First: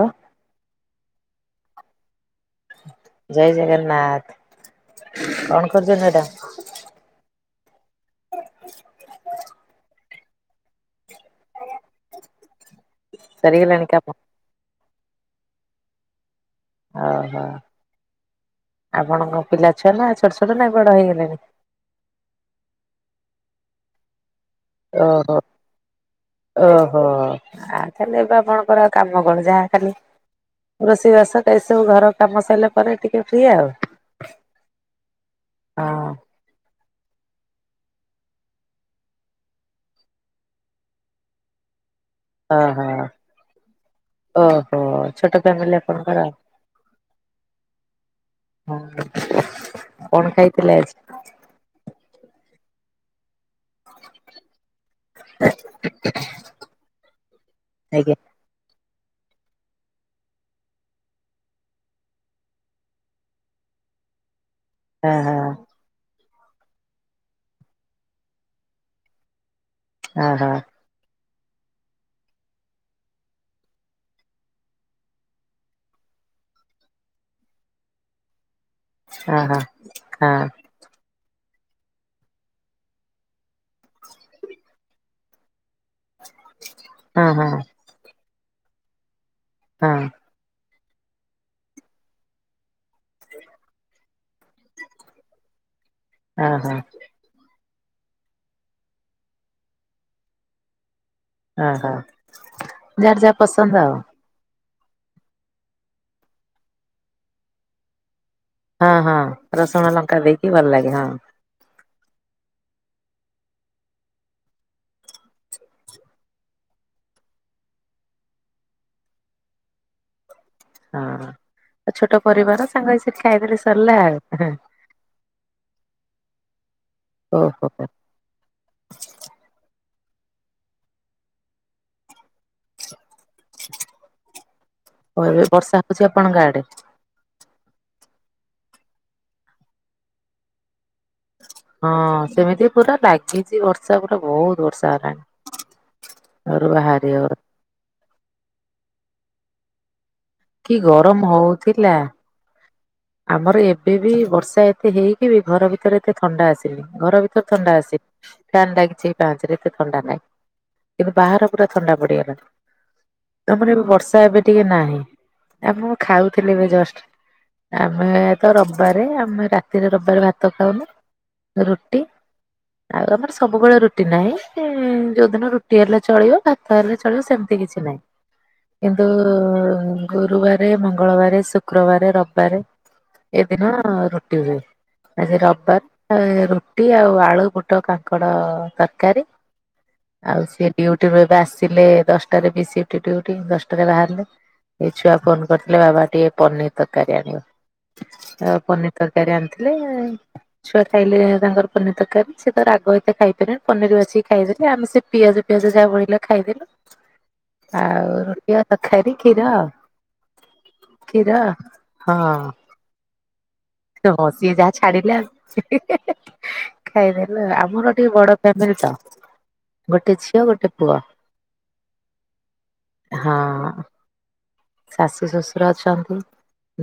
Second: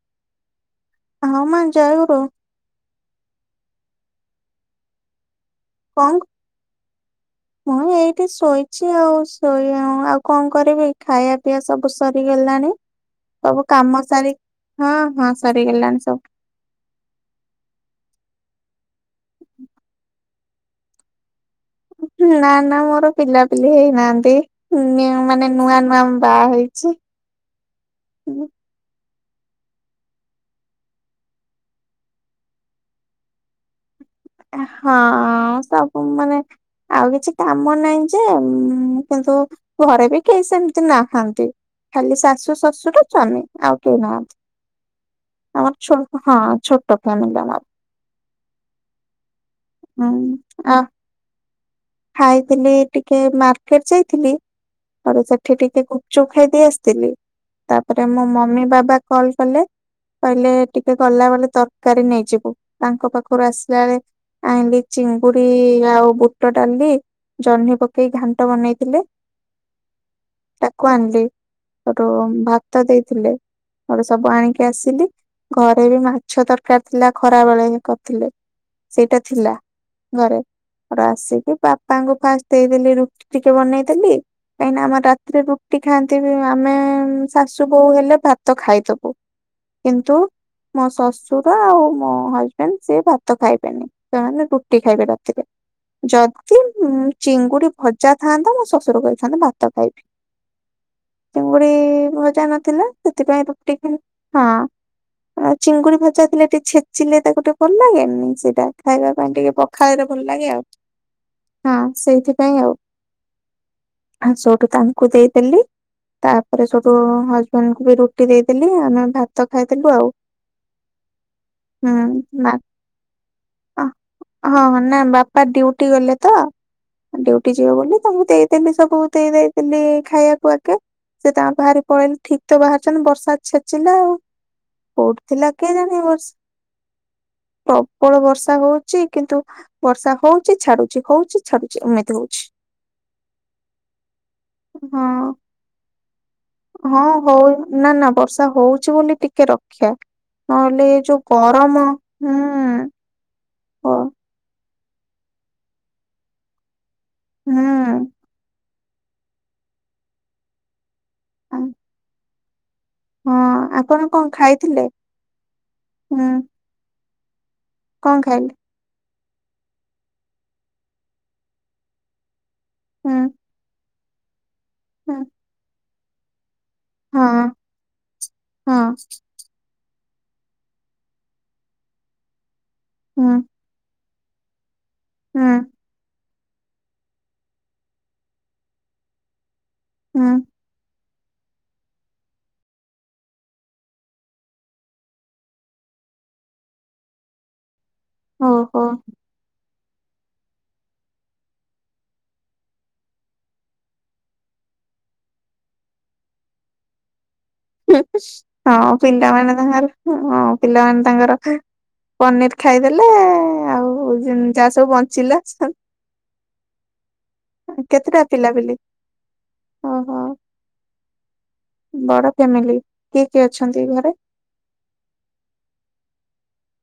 ଆଁ? ହଁ ମା ଜୟଗୁରୁ। ଜୟ ଜଗନ୍ନାଥ କଣ କରୁଚନ୍ତି କଣ ମ୍ୟାଡାମ? ମୁଁ ଏଇଠି ଶୋଇଚି ଆଉ ଶୋଇ ଆଁ ଆଉ କଣ କରିବି ଖାଇବା ପିଇବା ସବୁ ସରିଗଲାଣି ସବୁ କାମ ସାରି ହଁ ହଁ ସରିଗଲାଣି ସବୁ। ଓହୋ ଆପଣଙ୍କ ପିଲାଛୁଆ ନା ଛୋଟ ଛୋଟ ନା ବଡ ହେଇଗଲେଣି? ନା ନା ମୋର ପିଲାପିଲି ହେଇନାହାନ୍ତି। ନ୍ୟୁ ଓହୋ ମାନେ ନୂଆ ନୂଆ ମୁଁ ବାହେଇଚି ଓହୋ ଆ ତାହେଲେ ଏବେ ଉଁ। ଆପଣଙ୍କର କାମ କଣ ଯାହା ଖାଲି ରୋଷେଇ ବାସ ଏ ସବୁ ଘରକାମ ସଇଲାପରେ ଟିକେ ଫ୍ରି ଆଉ। ଏ ହଁ ଆଉ ହଁ ସବୁ ମାନେ ଆଉ କିଛି କାମ ନାହିଁ ଯେ ଉଁ କିନ୍ତୁ ଘରେ ବି କେହି ସେମତି ନାହାନ୍ତି ଖାଲି ଶା ଶୁ ଓହୋ ଶଶୁର ସ୍ୱାମୀ ଆଉ କେହି ନାହାନ୍ତି। ଓହୋ ଛୋଟ ଆମର ଫ୍ୟାମିଲି ଛୋ ଆପଣଙ୍କର ହଁ ଛୋଟ ଫ୍ୟାମିଲି ଆମର। ହଁ। ହୁଁ କଣ ଖାଇଥିଲେ ଆ ଆଜି ଖାଇଥିଲି ଟିକେ ମାର୍କେଟ ଯାଇଥିଲି ତାପରେ ସେଠି ଟିକେ ଗୁପଚୁପ୍ ଖାଇଦେଇ ଆସଥିଲି ତାପରେ ମୋ ଆଜ୍ଞା ମମି ବାବା କଲ୍ କଲେ କହିଲେ ଟିକେ ଗଲାବେଳେ ତରକାରୀ ନେଇଯିବୁ ତାଙ୍କ ପାଖରୁ ଆସ୍ ସିଲାବେଳେ ଆଣିଲି ଚିଙ୍ଗୁଡି ଆଉ ବୁ ବୁଟ ଡାଲି, ଜହ୍ନି ପକେଇ ଘାଣ୍ଟ ବନେଇ ଥିଲେ। ହଁ ହଁ। କୁ ଆଣିଲି। ହେଠୁ ଭାତ ଦେଇଥିଲେ [unintelligible] ସବୁ ଆଣିକି ଆସିଲି। ଘରେ ବି ମାଛ ଦରକାର ଥିଲା ଖରା ବେଳେ କରିଥିଲେ। ସେଇଟା ଥିଲା ହଁ ହଁ ଘରେ। ରେ ଆସିକି ବାପାଙ୍କୁ ଫାଷ୍ଟ ଦେଇଦେଲି ରୁଟି ଟିକେ ବନେଇଦେଲି। କାହିଁକିନା ଆମର ରାତିରେ ରୁ ଟି ଖାଆନ୍ତି। ଆମେ ହଁ ହଁ ହଁ ଶାଶୁ ହଁ ବୋହୂ ହେଲେ ଭାତ ଖାଇଦବୁ କିନ୍ତୁ ମୋ ଶଶୁର ଆଉ ମୋ ହଜବେଣ୍ଡ ସିଏ ଭାତ ତ ଖାଇବେନି ସେମାନେ ରୁଟି ଖାଇବେ ରାତିରେ। ହଁ ଯଦି ହଁ ଚିଙ୍ଗୁଡି ଭଜା ଥାଆନ୍ତା, ମୋ ଶ୍ୱଶୁର କହିଥାନ୍ତେ ଭାତ ଖାଇବି। ଚିଙ୍ଗୁଡ଼ି ହଁ ହଁ ଭଜା ନଥିଲା। ଯାହାର ଯାହା ସେଥିପାଇଁ ପସନ୍ଦ ରୁଟି ଖା ଆଉ ହଁ। ଚିଙ୍ଗୁଡ଼ି ଭଜା ଥିଲେ ଟିକେ ଛେଚିଲେ ତାକୁ ଟିକେ ଭଲ ଲାଗେ ନି, ସେ ଟା ହଁ ଖାଇବା ହଁ ପାଇଁ ଟିକେ ରସୁଣ ପଖାଳରେ ଲଙ୍କା ଭଲ ଦେଇକି ଲାଗେ ଆଉ। ହଁ ହଁ ସେଇଥିପାଇଁ ଆଉ। ହଁ ସୋଉଠୁ ତାଙ୍କୁ ଦେଇ ଦେଲି। ତାପରେ ସଉଠୁ ହଜବେଣ୍ଡ କୁ ବି ରୁଟି ଦେଇ ଦେଲି। ଆମେ ଭାତ ଖାଇଦେଲୁ ଆଉ। ହଁ। ହୁଁ ଆଉ ଛୋଟ ମା ପରିବାର ସାଙ୍ଗ ହେଇ ସେଠି ଖାଇଦେଲେ। ସରିଲା ଆଉ। ହଁ ନା ବାପା ଡ୍ୟୁଟି ଗଲେ ତ, ଡିଉଟି ଓହୋ ଯିବେ ହୋ ବୋଲି ସବୁ ଦେଇଦେଲି ସବୁ ଦେଇ ଦାଇକି ଖାଇବାକୁ ଆଗେ। ସେ ତାଙ୍କର ବାହାରି ପଳେଇଲେ। ଠିକ ତ ବାହାରିଛନ୍ତି ବର୍ଷା ଛେଚିଲା ଆଉ। କୋଉଠି ଏବେ ଥିଲା ବର୍ଷା କେଜାଣି ଏ ବର୍ଷା [unintelligible] ପ୍ରବଳ ବର୍ଷା ହଉଛି। କିନ୍ତୁ ବର୍ଷା ହଉ ଛି, ଛାଡ଼ୁଛି, ହଉଛି ଛାଡୁଛି ହଁ ଏମିତି ହଉଛି। ସେମିତି ପୁରା ଲାଗିଛି ବର୍ଷା ପୁରା ବହୁତ ବର୍ଷା ହେଲାଣି। ହଁ। ଘରୁ ହଁ ବାହାରି ହଉନି ହଉ ନା ନା ବର୍ଷା ହଉଛି ବୋଲି ଟିକେ ରକ୍ଷା। କି ନହେଲେ ଏ ଯୋଉ ଗରମ ଗରମ ହଉଥିଲା ହୁଁ। ଆମର ଓ ଏବେ ବି ବର୍ଷା ଏତେ ହେଇକି ବି, ଘର ଭିତରେ ଏତେ ଥଣ୍ଡା ଆସିନି। ଘର ଭିତରେ ଥଣ୍ଡା ଆସି ହୁଁ ଫ୍ୟାନ୍ ଲାଗିଛି ପାଞ୍ଚରେ ଏତେ ଥଣ୍ଡା ନାହିଁ। କିନ୍ତୁ ବାହାର ଆ- ପୁରା ଥଣ୍ଡା ପଡ଼ିଗଲାଣି। ହଁ ତମର ଏବେ ଆପଣ ବର୍ଷା କଣ ଏବେ ଟିକେ ଖାଇଥିଲେ ନାହିଁ। ଆଉ ମୁଁ ହୁଁ ଖାଉଥିଲି ଏବେ ଜଷ୍ଟ। ଆମେ କଣ ତ ଖାଇଲେ ରବିବାରେ ଆମେ ରାତିରେ ରବିବାରେ ଭାତ ଖାଉନୁ ରୁଟି। ଆଉ ହୁଁ ଆମର ସବୁବେଳେ ରୁଟି ନାହିଁ। ହୁଁ ଯୋଉଦିନ ରୁଟି ହେଲା ଚଳିବ, ଭା ତ ହେଲେ ଚଳିବ ହଁ ସେମିତି କିଛି ନାହିଁ। ହଁ କିନ୍ତୁ ଗୁରୁବାର, ମଙ୍ଗଳବାର, ଶୁକ୍ରବାର, ରବିବାରେ ହୁଁ ଏ ଦିନ ରୁଟି ହୁଏ। ଆଜି ହୁଁ ରବିବାର [unintelligible] ରୁଟି ଆଉ ଆଳୁ, ବୁଟ, କାଙ୍କଡ ତରକାରୀ। ହୁଁ ଆଉ ସିଏ ଡ୍ୟୁଟି ରୁ ଏବେ ଆସିଲେ, ଦଶଟାରେ ବି ସିପ୍ଟ ଡ୍ୟୁଟି ଦଶଟାରେ ବାହାରିଲେ। ଏ ଛୁଆ ଫୋନ କରିଥିଲେ ବାବା ଟିକେ ପନିର ତରକାରୀ ଆଣିବ। ଆ ଓହୋ ପନିର ତରକାରୀ ଆଣିଥିଲେ। ଛୁଆ ଖାଇଲେ ତାଙ୍କର ପନିର ତରକାରୀ, ସେ ତ ରାଗ ଏତେ ଖାଇ ପାରିବେନି ପନିର ବାଛିକି ଖାଇ ଦେଲେ। ଆମେ ସେ ପିଆଜ ପିଆଜ ଯାହା ବଳିଲା ଖାଇଦେଲୁ। ଆଉ ରୁଟି ଆଉ ହଁ ତରକାରୀ କ୍ଷୀର ପିଲାମାନେ ତାଙ୍କର ହଁ ପିଲାମାନେ କ୍ଷୀର ତାଙ୍କର ହଁ ପନିର ଖାଇଦେଲେ। ଆଉ ହଁ ସିଏ ଯାହା ସବୁ ଛାଡ଼ିଲେ ବଞ୍ଚିଲା ଆ ଖାଇ ଦେଲୁ। ଆମର ଟିକେ କେତେଟା ବଡ଼ ପିଲା ପିଲି ଫ୍ୟାମିଲି ତ। ଗୋଟେ ଝିଅ ଗୋଟେ ପୁଅ। ବଡ଼ ଫ୍ୟାମିଲି? କିଏ ହଁ କିଏ ଅଛନ୍ତି ଘରେ? ଶାଶୁ, ଶଶୁର ଅଛନ୍ତି,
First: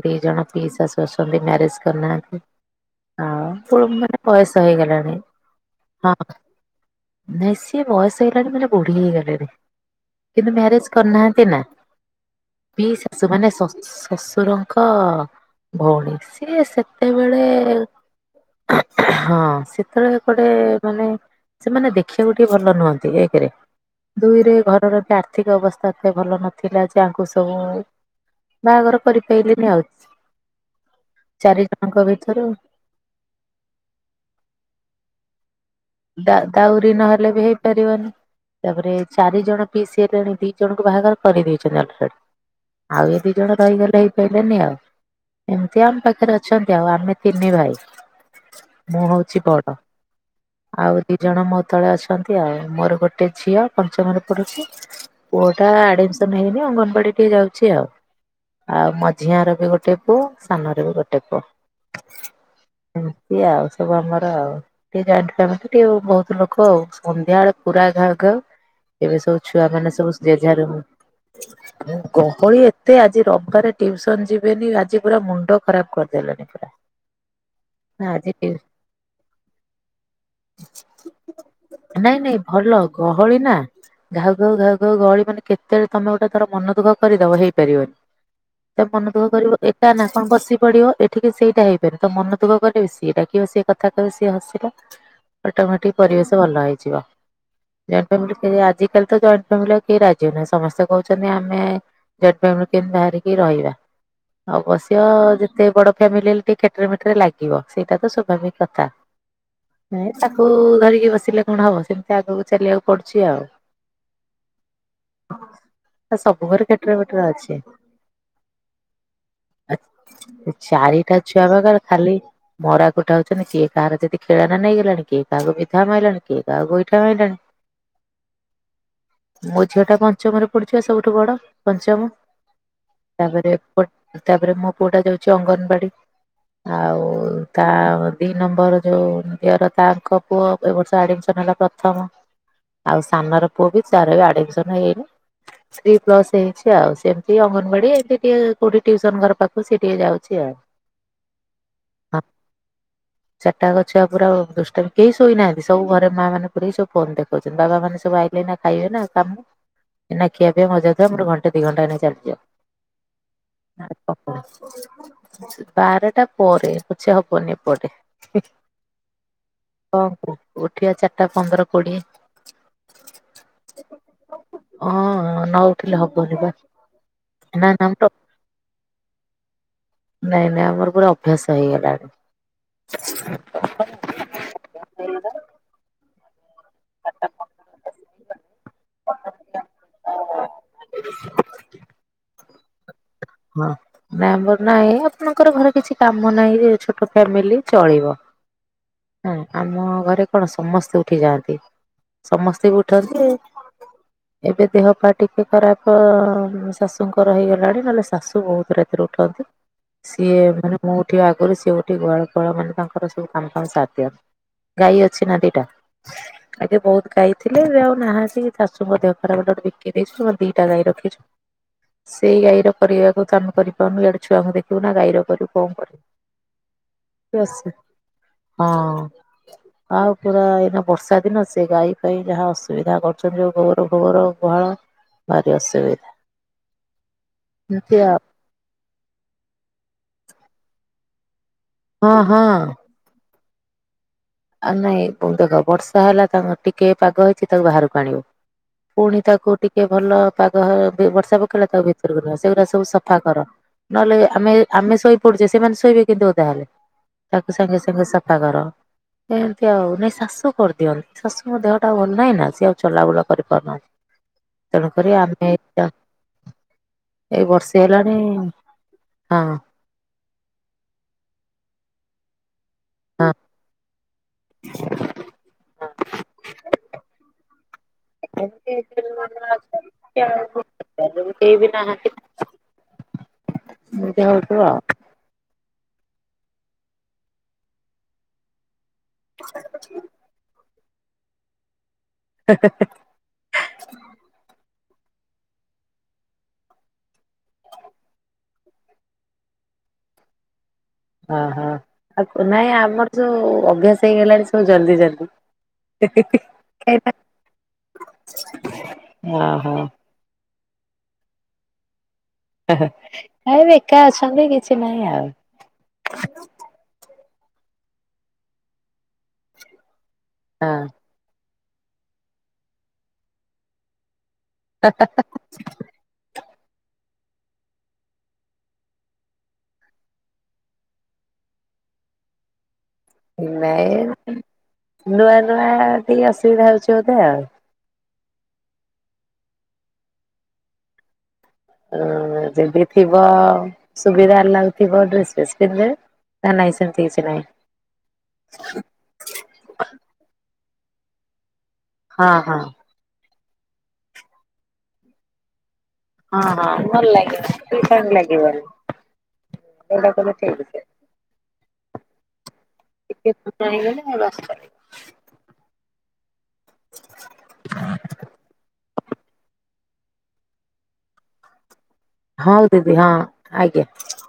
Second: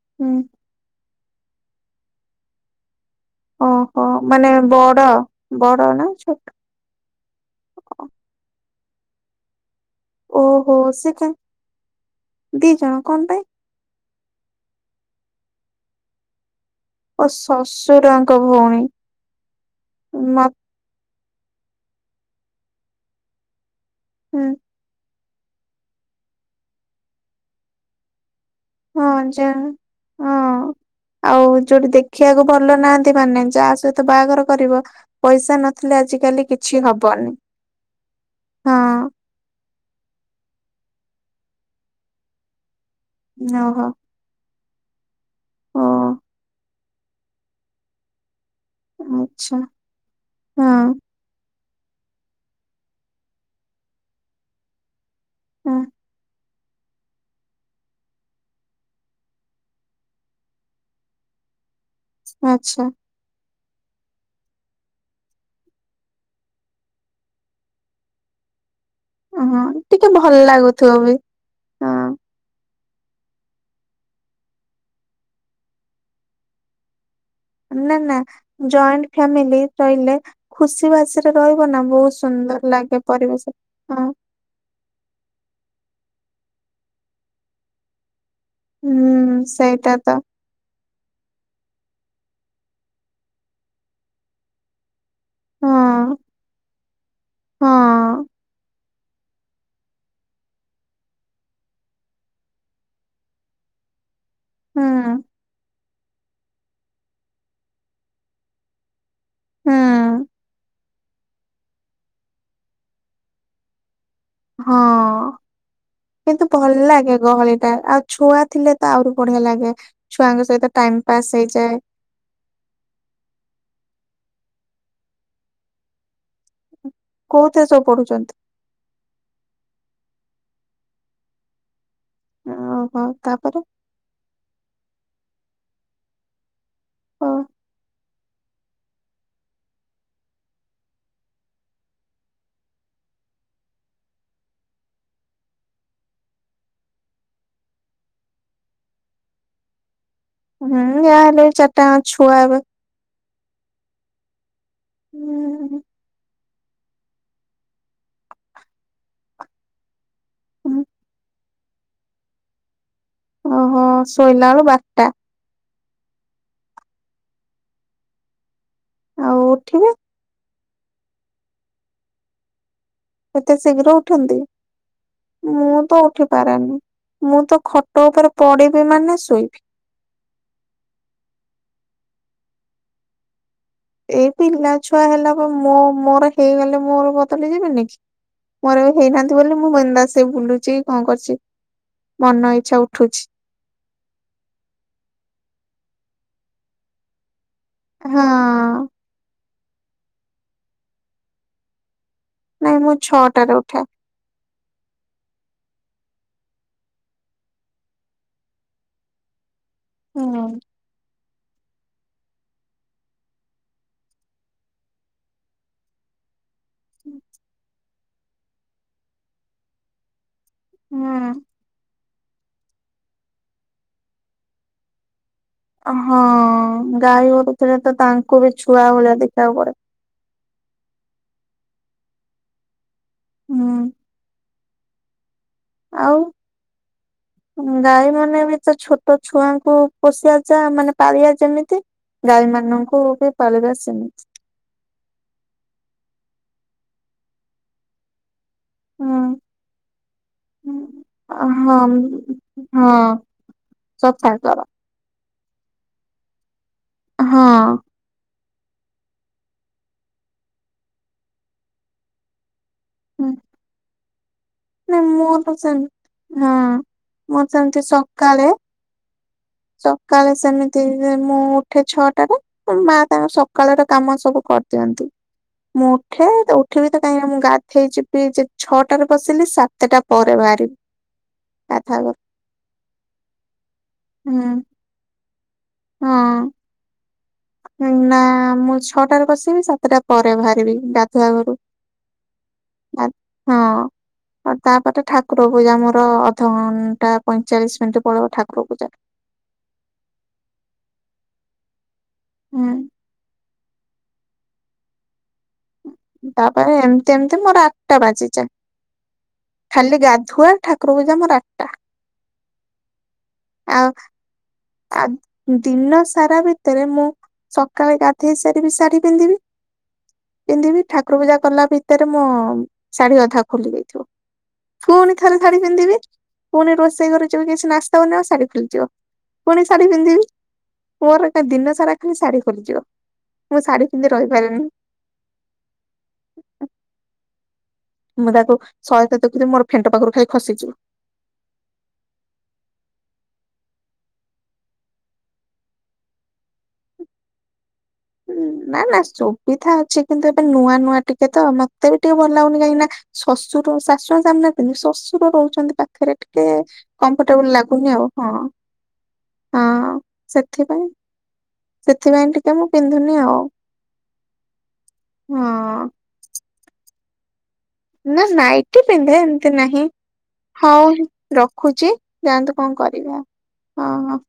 ଦି ହୁଁ ଜଣ ପି ଶାଶୁ ଅଛନ୍ତି ମ୍ୟାରେଜ କରିନାହାନ୍ତି। [unintelligible] ଓହୋ ମାନେ ବୟସ ବଡ ହେଇଗଲାଣି। ବଡ ନା ହଁ। ଛୋଟ ନାଇଁ ସିଏ ବୟସ ହେଇଗଲାଣି ମାନେ ବୁଢ଼ୀ ହେଇଗଲେଣି। କିନ୍ତୁ ଓହୋ ମ୍ୟାରେଜ ସେ କା କରିନାହାନ୍ତି ନା। ଦି ପି ଜଣ କଣ ଶାଶୁ ପାଇଁ ମାନେ ଶ-ଶଶୁରଙ୍କ ଭଉଣୀ। ସିଏ ସେ ଓ ସେତେବେଳେ ଶଶୁରଙ୍କ ଭଉଣୀ ହଁ ସେତେବେଳେ ମ କୁଆଡ଼େ ମାନେ ସେମାନେ ଦେଖିବାକୁ ଟିକେ ଭଲ ନୁହନ୍ତି ଏକେରେ ଦୁଇରେ ଘରର ଟ୍ୟାଗ ଆର୍ଥିକ ଅବସ୍ଥା ଏତେ ଭଲ ନଥିଲା ଯେ ଆଙ୍କୁ ସବୁ। ବାହାଘର କରି ହଁ ଯା ପାଇଲେନି ଆଉ ଛ। ହଁ। ଆଉ ଯୋଉଠି ଦେଖିବାକୁ ଭଲ ନାହାନ୍ତି ମାନେ ଯାହା ସହିତ ବାହାଘର କରିବ। ପଇସା ନଥିଲେ ଆ ଦାର କଉରି ନହେଲେ ବି ହେଇପାରିବନି ତାପରେ ଏଇ ହଁ ଚାରି ଜଣ। ପି ସିଏ ତେଣିକି ଦି ଜଣଙ୍କୁ ବାହାଘର କରିଦେଇଛନ୍ତି ଅଲରେଡି ଆଉ ଏ ଦି ଜଣ ଓହୋ ରହିଗଲେ ହେଇ। ହେଲେନି ଆଉ ଓ ଏମିତି ଆମ ପାଖରେ ଅଛନ୍ତି ଆଉ ଆମେ ତିନି ଭାଇ। ମୁଁ ହଉଛି ଆଚ୍ଛା ବଡ। ହଁ ଆଉ ଦି ଜଣ ମୋ ତଳେ ଅଛନ୍ତି ଆଉ ମୋର ଗୋଟେ ଝିଅ ପଞ୍ଚମରେ ପଢୁଛି। ପୁଅଟା ହଁ ଆଡମିସନ ହେଇନି ଅଙ୍ଗନବାଡି ଟିକେ ଯାଉଚ୍। ଚି ଆଉ ଆଉ ମଝିଆର ବି ଗୋଟେ ପୁଅ ସାନର ବି ଗୋଟେ ପୁଅ। ଆଚ୍ଛା। ଏମତି ଆଉ ସବୁ ଆମର ଆଉ ଟିକେ ଜଏଣ୍ଟ। ସେମିତି ଟିକେ ବୋହୁତ ଲୋକ ଆଉ ସନ୍ଧ୍ୟାବେଳେ ପୁରା ଘାଉ ଘାଉ। ଏବେ ସବୁ ଓହୁଁ ଛୁଆ ମାନେ ସବୁ ଟିକେ ଭଲ ଜେଝା ରୁମ୍ ଲାଗୁଥିବ ବି। ହଁ ଗହଳି ଏତେ ଆଜି ରବିବାରେ ଟିଉସନ ଯିବେନି ଆଜି ପୁରା ମୁଣ୍ଡ ଖରାପ କରିଦେଲେଣି ପା। ନା ନା ଜଏଣ୍ଟ ଫ୍ୟାମିଲି କହିଲେ। ଖୁସି ବାସିରେ ରହିବ ନା ବହୁତ ନାଇଁ ନାଇଁ ଭଲ ସୁନ୍ଦର ଲାଗେ ଗହଳି ପରିବେଶ ନା ହଁ। ଘାଉ ଘାଉ ଘାଉ ଗହଳି ମାନେ କେତେବେଳେ ତମେ ଗୋଟେ ଧର ମନ ଦୁଖ କରିଦବ ହେଇପାରିବନି। ମନ ଦୁଃଖ ହୁଁ କରିବ ଏକା ସେଇଟା ନା ତ କଣ ବସିି ପଡିବ ଏ ଟିକେ ସେଇଟା ହେଇପାରନି ତମେ ମନ ଦୁଖ କରିବ ସିଏ ଡାକିବା ସିଏ କଥା କିିହିବ ସିଏ ହସିଲା। ଅଟାମୋଟେକି ହଁ। ପରିବେଶ ଭଲ ହେଇଯିବ ଜଏଣ୍ଟ ହଁ ଫେମିଲି କେହି ଆଜ କାଲି ତ ଜଏଣ୍ଟ ଫାମିଲ କିଏ ରାଜି ହେଉନାହାନ୍ତି ସମସ୍ତେ କହୁଛନ୍ତି ଆମେ ଜଏଣ୍ଟ ଫାମିଲ ରୁ କେମତି ବାହାରିକି ରହିବା। ହୁଁ ଅବଶ୍ୟ ଯେତେ ବଡ ଫ୍ୟାମିଲି ହେଲେ ଟିକେ ଖେଟରେ ମେଟରେ ଲାଗିବ ସେଇଟା ତ ସ୍ୱାଭାବିକ କଥା। ହୁଁ। ନାଇଁ ତାକୁ ଧରିକି ବସିଲେ କଣ ହବ ସେମିତି ଆଗକୁ ଚାଲିବାକୁ ପଡୁଛି ଆଉ। ହଁ। କିନ୍ତୁ ସବୁ ଭଲ ଘରେ ଖେଟରେ ଲାଗେ ମେଟରେ ଗହଳି ଅଛି ଟା ଆଉ ଛୁଆ ଥିଲେ ତ ଆହୁରି ବଢିଆ ଲାଗେ। ଛୁଆଙ୍କ ସହିତ ଟାଇମ ଚାରିଟା ପାସ୍ ଛୁଆ ବା ହେଇଯାଏ ଘର ଖାଲି। ମରା କୁଟା ହୋଉଛନ୍ତି କିଏ କାହାର ଯଦି ଖେଳନା ନେଇଗଲାଣି କି କାହାକୁ ବିଧା ମାଇଲାଣି କିଏ ତ କାହାକୁ ଗୋଇଠା ମାଇଲାଣି। କୋଉଥିରେ ସବୁ ପଢୁଛନ୍ତି? ମୋ ଝିଅ ଟା ପଞ୍ଚମରେ ପଡିୁଛି ପା ସବୁଠୁ ବଡ ପଞ୍ଚମ ତାପରେ ଏପଟ ତାପରେ ମୋ ପୁଅ ଟା ଯାଉଛି ଅଙ୍ଗନବାଡି ଆଉ ଓ ତା ଦି ନମ୍ବର ଯୋଉ ଦିଅର ତାଙ୍କ ପୁଅ ଏ ବର୍ଷ ଆଡମିସନ ହେଲା ପ୍ରଥମ ଆଉ ସାନ ର ପୁଅ ବି ତାର ବି ଆଡମିସନ ହେଇନି। ଥ୍ରୀ ପ୍ଲସ ହେଇଛି ଆଉ ସେମିତି ଅଙ୍ଗନବାଡି ଏମିତି ଟିକେ କୋଉଠି ଟିଉସନ ଘର ପାଖକୁ ସି ଟିକେ ଯାଉଛି ଆଉ। ହୁଁ ୟା ହେଲେ ଚାରିଟାଙ୍କ ଛୁଆ ହେବେ। ଚାରିଟା ଙ୍କ ଛୁଆ ପୁରା ଉ ଦୁଷ୍ଟାମି କେହି ଶୋଇନାହାନ୍ତି ହୁଁ ସବୁ ଘରେ ମା ମାନେ ସବୁ ସୋଇକି ଦେଖୋଉଛନ୍ତି ବାବା ମାନେ ସବୁ ଆଇଲେ ନା ଖାଇବେ ନା କାମ ଏଇନା ଖିଆ ପିଆ ହୁଁ। ମଜା ଧୁଆ ମୋର ଘଣ୍ଟେ ଦି ଘଣ୍ଟା ଏଇନା ଚାଲିଯିବ। ଓହୋ ଶୋଇଲା ବେଳୁ ବାରଟା ବାରଟା ପରେ ପଛେ ହବନି ଏପଟେ। ଉଁ। ଆଉ ଉଠିବେ। ହ କୁଅ ଉଠିବା ଚାରିଟା ପନ୍ଦର କୋଡିଏ। ଏତେ ଶୀଘ୍ର ଉଠନ୍ତି ହଁ ନ ମୁଁ ଉଠିଲେ ତ ଉଠି ହବନି ବା ପାରେନି। ମୁଁ ତ ନା ନା ଆମର ଖଟ ଉପରେ ପଡିବି ମାନ ଶୋଇବି। ନାଇଁ ନାଇଁ ଆମର ପୁରା ଅଭ୍ୟାସ ହେଇଗଲାଣି। ଏଇ ପିଲା ଛୁଆ ହେଲା ପ ମୋ ମୋର ହେଇଗଲେ ମୋର ମୁଁ ବଦଳି ଯିବିନି କି ମୋର ଏବେ ହେଇନାହାନ୍ତି ବୋଲି ମୁଁ ବିନ୍ଦାସ ହେଇକି ବୁଲୁଛି କି କଣ କରୁଛି ମନ ଇଛା ଉଠୁଛି। ହଁ ମେମ୍ବର ନାଇଁ ଆପଣଙ୍କର ଘରେ କିଛି କାମ ନାଇଁ ବି ଛୋଟ ଫ୍ୟାମିଲି ଚଳିବ ହଁ ଆମ ଘରେ କଣ ସମସ୍ତେ ଉଠି ଯାଆନ୍ତି। ସମସ୍ତେ ନାଇଁ ବି ମୁଁ ଉଠନ୍ତି ଛଅଟାରେ ଉଠେ। ଏବେ ଦେହ ପା ଟିକେ ଖରାପ ଶାଶୁଙ୍କର ହେଇଗଲାଣି ନହେଲେ ଶାଶୁ ବହୁତ ରାତିରୁ ଉଠନ୍ତି ସିଏ ହୁଁ। ମାନେ ମୁଁ ଉଠିବା ଆଗରୁ ସିଏ ଉଠି ଗୁହାଳ ଫୁହାଳ ମାନେ ତାଙ୍କର ସବୁ କାମ ଫାମ ସାରି ଦିଅନ୍ତି। ଗାଈ ଅଛି ନା ଦିଟା ଆଗେ ବହୁତ ଗାଇଥିଲେ ଏବେ ଆଉ ନାହାଁନ୍ତି ଶାଶୁଙ୍କ ଦେହ ଖରାପ ହେଲାଠୁ ବିକି ଦେଇଛୁ ଜମା ଦି ଟା ଗାଈ ରଖିଛୁ ହୁଁ ସେଇ ଗାଈର କରିବାକୁ ତ ଆମେ କରିପାରୁନୁ ଇଆଡେ ଛୁଆଙ୍କୁ ଦେଖିବୁ ନା ଗାଈର କରିବୁ କଣ କରିବୁ। ହଁ ଗାଈ ଅସୁ ଗୋରୁୁଥିଲେ ତ ତାଙ୍କୁ ବି ହଁ। ଛୁଆ ଭଳିଆ ଦେଖିବାକୁ ପଡେ। ଆଉ ପୁରା ଏଇନା ବର୍ଷା ଦିନ ସେ ଗାଈ ପାଇ ଯାହା ଅସୁବିଧା କର୍ ଛନ୍ତି ହୁଁ ଗୋବର ଫୋବର ଗୁହାଳ ଭାରି ଅସୁବିଧା ଆଉ ଏମିତି ଗାଈ ଆଉ ମାନେ ବି ତ ଛୋଟ୍ ଟ ଛୁଆଙ୍କୁ ପୋଷିଆ ଯା ମାନେ ପାଳିଆ ଯେମିତି ହଁ ଗାଈ ହଁ। ମାନଙ୍କୁ ବି ପାଳିବା ସେମିତି। ଆଉ ନାଇଁ ପୁଣି ଦେଖ ବର୍ଷା ହେଲା ତାଙ୍କ ଟିକେ ପାଗ ହେଇଛି ତାକୁ ବାହାରକୁ ଆଣିବ। ପୁଣି ହଁ ତାକୁ ଟିକେ ଭଲ ପାଗ ବର୍ଷା ପକେଇଲା ତାକୁ ହଁ ଭିତରକୁ ନିଅ ସେଗୁରା ହଁ ସବୁ ସଫା କର ନହେଲେ ସଫା ଆମେ କର ଆମେ ଶୋଇପଡୁଛେ ସେମାନେ ଶୋଇବେ କେମିତି ଓଦା ହେଲେ ତାକୁ ସାଙ୍ଗେ ହଁ। ସାଙ୍ଗେ ସଫା କର। ଏନ୍ତି ଆଉ ନାଇଁ ଶାଶୁ କରିଦିଅନ୍ତି ଶାଶୁଙ୍କ ଦେହଟା ଭଲ ନାହିଁ ନା ସିଏ ଆଉ ଚଲାବୁଲା କରିପାରୁନାହାଁନ୍ତି। ନା ତେଣୁକରି ଆମେ ମୋର ସେମ ଏଟା ହଁ ମୋର ଏଇ ସେମିତି ବର୍ଷେ ହେଲାଣି ସକାଳେ ହଁ। ସକାଳେ ସେମିତିରେ ମୁଁ ଉଠେ ଛଅଟାରେ ମା ହଁ ତାଙ୍କ ସକାଳର କାମ ସବୁ କରିଦିଅନ୍ତି। ମୁଁ ଉଠେ ତ ଉଠି ବିି ତ କାହିଁକ ମୁଁ ଗାଧଇଯିବି ଏମିତି ଛଅଟାରେ ବସ୍ କେହି ବି ଗାଧୁଆ ନାହାଁନ୍ତି ଘରୁ ନା [inaudible] [unintelligible] ହୁଁ ଆଉ ହଁ। ନା ନା ମୁଁ ଛଅଟାରେ ପସିବି ସାତଟା ପରେ ବାହାରିବି ଗାଧୁଆ ଘରୁ। ହେ ହେ ହେ। ହଁ। ତାପରେ ଠାକୁର ପୂଜା ମୋର ଅଧଘଣ୍ଟା ପଇଁଚାଳିଶ ମିନିଟ ପଳେଇବ ଠାକୁର ପୂଜା ଅହ ଆଉ ନାଇଁ ହୁଁ ଆମର ସବୁ ଅଭ୍ୟାସ ହେଇଗଲାଣି ସବୁ ଜଲଦି ଜଲଦି ତାପରେ ଏମିତି ଏମିତି ମୋର ଆଠଟା ବାଜିଯାଏ ଓହୋ ଖାଲି ଗାଧୁଆ ଠା ଠାକୁର ପୂଜା ମୋର ଆଠଟା। ଏହେ ଆମର ଆଉ ଏକା ଅଛନ୍ତି କିଛି ଆ ନାହିଁ ଆଉ ଦିନ ସାରା ଭିତରେ ମୁଁ ସକାଳେ ଗାଧେଇ ସାରିବି ଶାଢୀ ପିନ୍ଧିବି ହଁ ପିନ୍ଧିବି ଠାକୁର ପୂଜା କଲା ଭିତରେ ମୋ ଶାଢୀ ଅଧା ଖୋଲି ଯାଇଥିବ। ପୁଣି ଥରେ ଶାଢୀ ପିନ୍ଧିବି ପୁଣି ରୋଷେଇ ଘରକୁ ଯିବି କିଛି ନାସ୍ତା ବନେଇବାକୁ ଶାଢୀ ଖୋଲିଯିବ ପୁଣି ଶାଢୀ ପିନ୍ଧିବି ମୋର ଏକା ଦିନ ସାରା ଖାଲି ଶାଢୀ ଖୋଲିଯିବ। ମୁଁ ଶାଢୀ ନାଇଁ ପିନ୍ଧି ରହିପାରିବିନି। ନୂଆ ନୂଆ ଟିକେ ଅସୁବିଧା ହଉଛି ବୋଧେ ଆଉ ମୁଁ ତାକୁ ଶହେ ଥର ଟେକୁଥିବି ମୋର ଫେଣ୍ଟ ପାଖରୁ ଖାଲି ଖସିଯିବ। ଅଁ ଯଦି ଥିବ ସୁବିଧା ଲାଗୁଥିବ ଡ୍ରେସ ଫ୍ରେସ ପିନ୍ଧିଦେବେ। ନା ନାଇଁ ସେିମିତି କିଛି ନାହିଁ। ହୁଁ ନା ନା ସୁବିଧା ଅଛି କିନ୍ତୁ ଏବେ ନୂଆ ନୂଆ ଟିକେ ତ ମତେ ବି ଟିକେ ହଁ ଭଲ ହଁ ଲାଗୁନି କାହିଁକି ନା ଶ୍ୱଶୁର ଶାଶୁ ସାମନାରେ ପିନ୍ଧିବି ଶଶୁର ରହୁଛନ୍ତି ପା ପାଖରେ ହଁ ଟିକେ ହଁ ଭଲ ଲାଗିବ କମ୍ଫର୍ଟେବୁଲ କି ଲାଗୁନି ଆଉ ଟାଇମ୍ ହଁ ଲାଗିବନି। ହଁ ଯୋଉଟା କହିଲେ ଠିକ୍ ସେ ସେଥିପାଇଁ -ସେଥିପାଇଁ ଟି ଏ ମୁଁ ପିନ୍ଧୁନି ଟିକେ ଆଉ ଫାଙ୍କା ହେଇଗଲେ ଆଉ ବାସ୍ ଚଲେଇବ। ହଁ। ନା ନାଇଟି ପିନ୍ଧେ ଏମିତି ନାହିଁ ହଉ ରଖୁଚି ଯାଆନ୍ତୁ ହଉ କଣ ଦିଦି ହଁ କରିବେ ଆଜ୍ଞା। ହଁ- ହଁ।